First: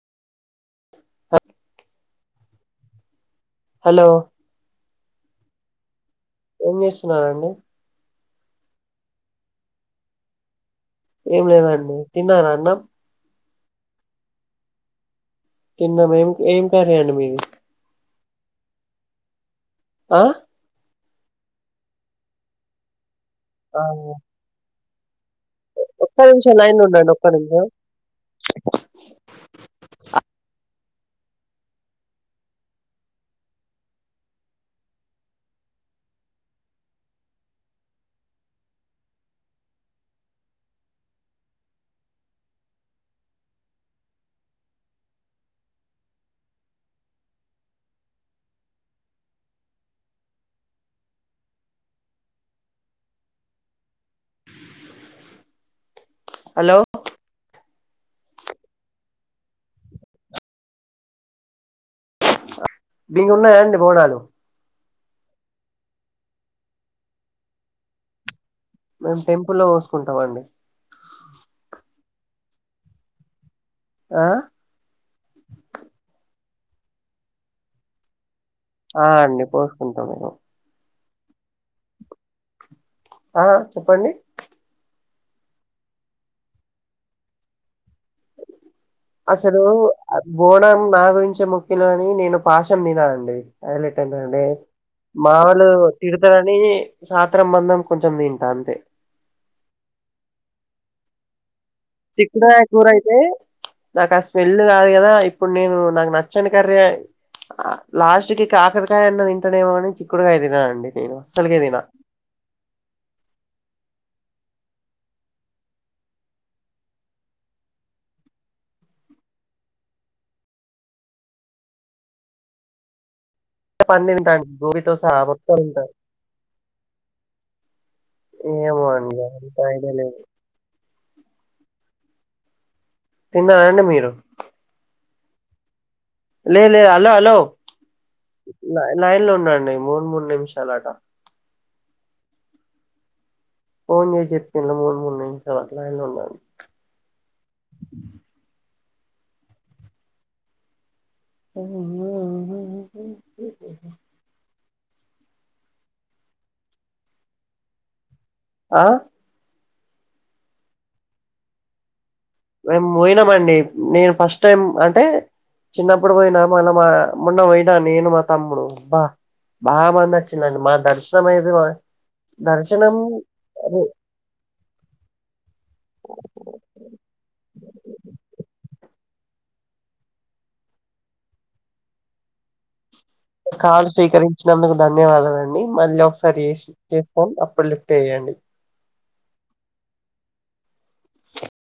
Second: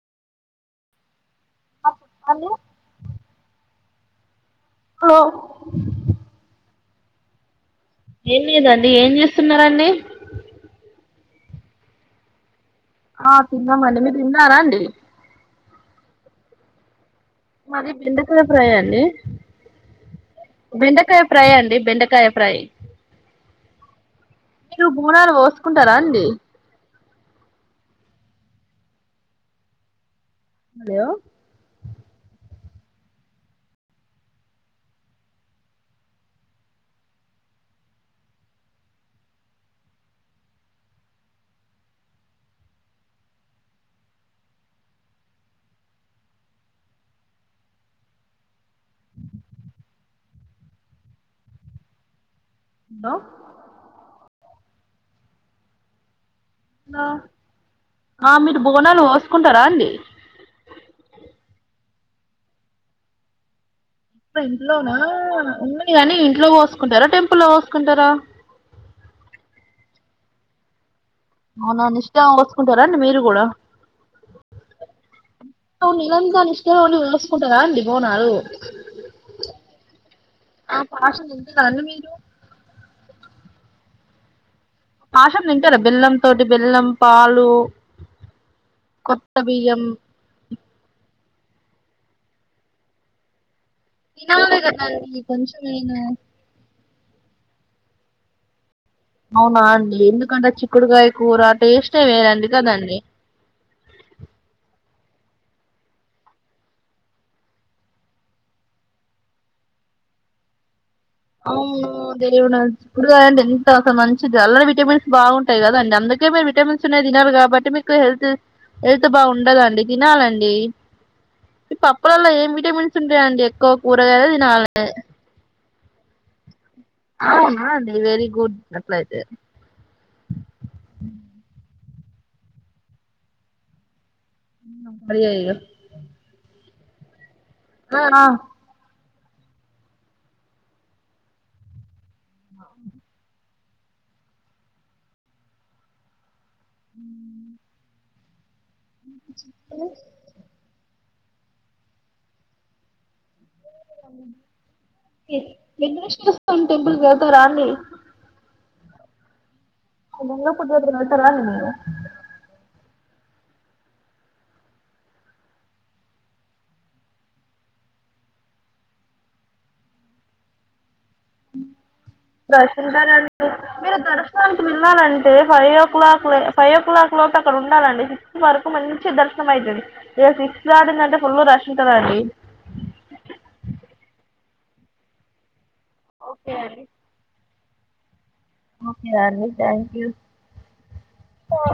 అ hello hello లో ఏం చేస్తున్నారండి? ఏం లేదండి ఏం చేస్తున్నారండి? ఏం లేదండి తిన్నారా అన్నం ఆ తిన్నామండి మీరు తిన్నారా అండి? తిన్నాం ఎం ఏం కరీ అండి మీది మాది బెండకాయ ఫ్రై అండి. ఆ బెండకాయ ఫ్రై అండి. బెండకాయ ఫ్రై ఆ ఓం మీరు బు పునాలు పోసుకుంటారా అండి. నిమిషం లైన్లో ఉండండి ఒక్క నిముషం హలో హలో హలో ఆ మీరు బోనాలు పోసుకుంటారా అండి. మీకు ఉన్నాయా అండి. బోనాలు ఇంట్లోన ఉన్నాయి గాని ఇంట్లో కోసుకుంటారా టెంపుల్ కోసుకుంటారా. మేము టెంపుల్లో కోసుకుంటాం అండి. అవునా నిష్టంగా పోసుకుంటారాండి మీరు కూడా ఆ నిరందని [unintelligible] ఇంట్లో ఉండి పోసుకుంటారా అండి బోనాలు. ఆ అండి పోసుకుంటాం మేము పాశం తింటారా అండి మీరు. ఆ చెప్పండి. పాశం తింటారా బెల్లం తోటి బెల్లం పాలు. కొత్త అసలు బియ్యం బోనం నా గురిం చే మొక్కిలు గాని నేను పాశం తిన అండి. హైలెటెన్టంటే అండి తినాలి కదండి మా వాళ్ళు కొంచెమైనా తిడతారని, సాంత్రం బంధం కొంచెం తింటా అంతే. అవునా అండి ఎందుకంటే చిక్కుడుగాయ కూర టేస్టే వేరండి చిక్కుడుగాయ కూర కదండి అయితే నాకు ఆ స్మెల్ కాదు కదా. ఇప్పుడు నేను నాకు నచ్చని కర్రీ లాస్ట్ కి ఇక కాకరకాయ అన్న తింటాడేమో అని చిక్కుడుగాయ తినను అండి. అమ్మో దేవుడా చిక్కుడుకాయ అంటే ఎంత అసలు మంచ్ ల్ విటమిన్స్ బాగుంటాయి. కదాండి అందుకే మీరు విటమిన్స్ ఉన్నా తినాలి కాబట్టి మీకు హెల్త్ హెల్త్ బాగుండదండి తినాలండి పప్పులలో ఏం విటమిన్స్ ఉంటాయండి. ఎక్కువ అన్ని కూరగాయలే తింట అండి తినాలి గోపితో సహా మొత్తం తింటా. అవునా అండి. వెరీ గుడ్ ఏమో అండి అట్లయితే అంత ఐడియా లేదు. తిన్నారా అండి మీరు అడుగే ఇగ లే లే హలో హలో ఆ ఆ లైన్ లో ఉండండి మూడు మూడు నిమిషాలు అట. అ ఫోన్ చేసి చెప్పిండు మూడు మూడు నిమిషాలు అట్లా లైన్ లో ఉండండి. ఉ [inaudible] ఆ ఆ హా హా వెంకటేశ్వర స్వామి టెంపుల్ కి పోతురా అండి. ఆ ఆ విగ్నేశ్వర టెంపుల్ వెళ్తారా అండి మీరు? మేము పోయినమండి. నేను ఫస్ట్ టైం అంటే చిన్నప్పుడు పోయినా మళ్ళ మా మొన్న పోయినా నేను మా తమ్ముడు, బా బాగా మంది వచ్చిరండి మా దర్శ్ రష్ ఉంటారండి, అదే మీరు దర్శనానికి వెళ్ళాలంటే five o'clock, five o'clock లోపు అక్కడ ఉండాలండి సిక్స్త్ వరకు మంచి మంచి దర్శనం అయితది. ఇగ సిక్స్త్ దాటిందంటే ఇంకా ఫుల్ రష్ ఉంటదండి. కాలు స్వీకరించినందుకు ధన్యవాదాలు అండి. మళ్ళీ ఒకసారి చేస్ చేస్తాం అప్పుడు ప్పుడు లిఫ్ట్ చేయండి. ఓకే అండి థ్యాంక్యూ.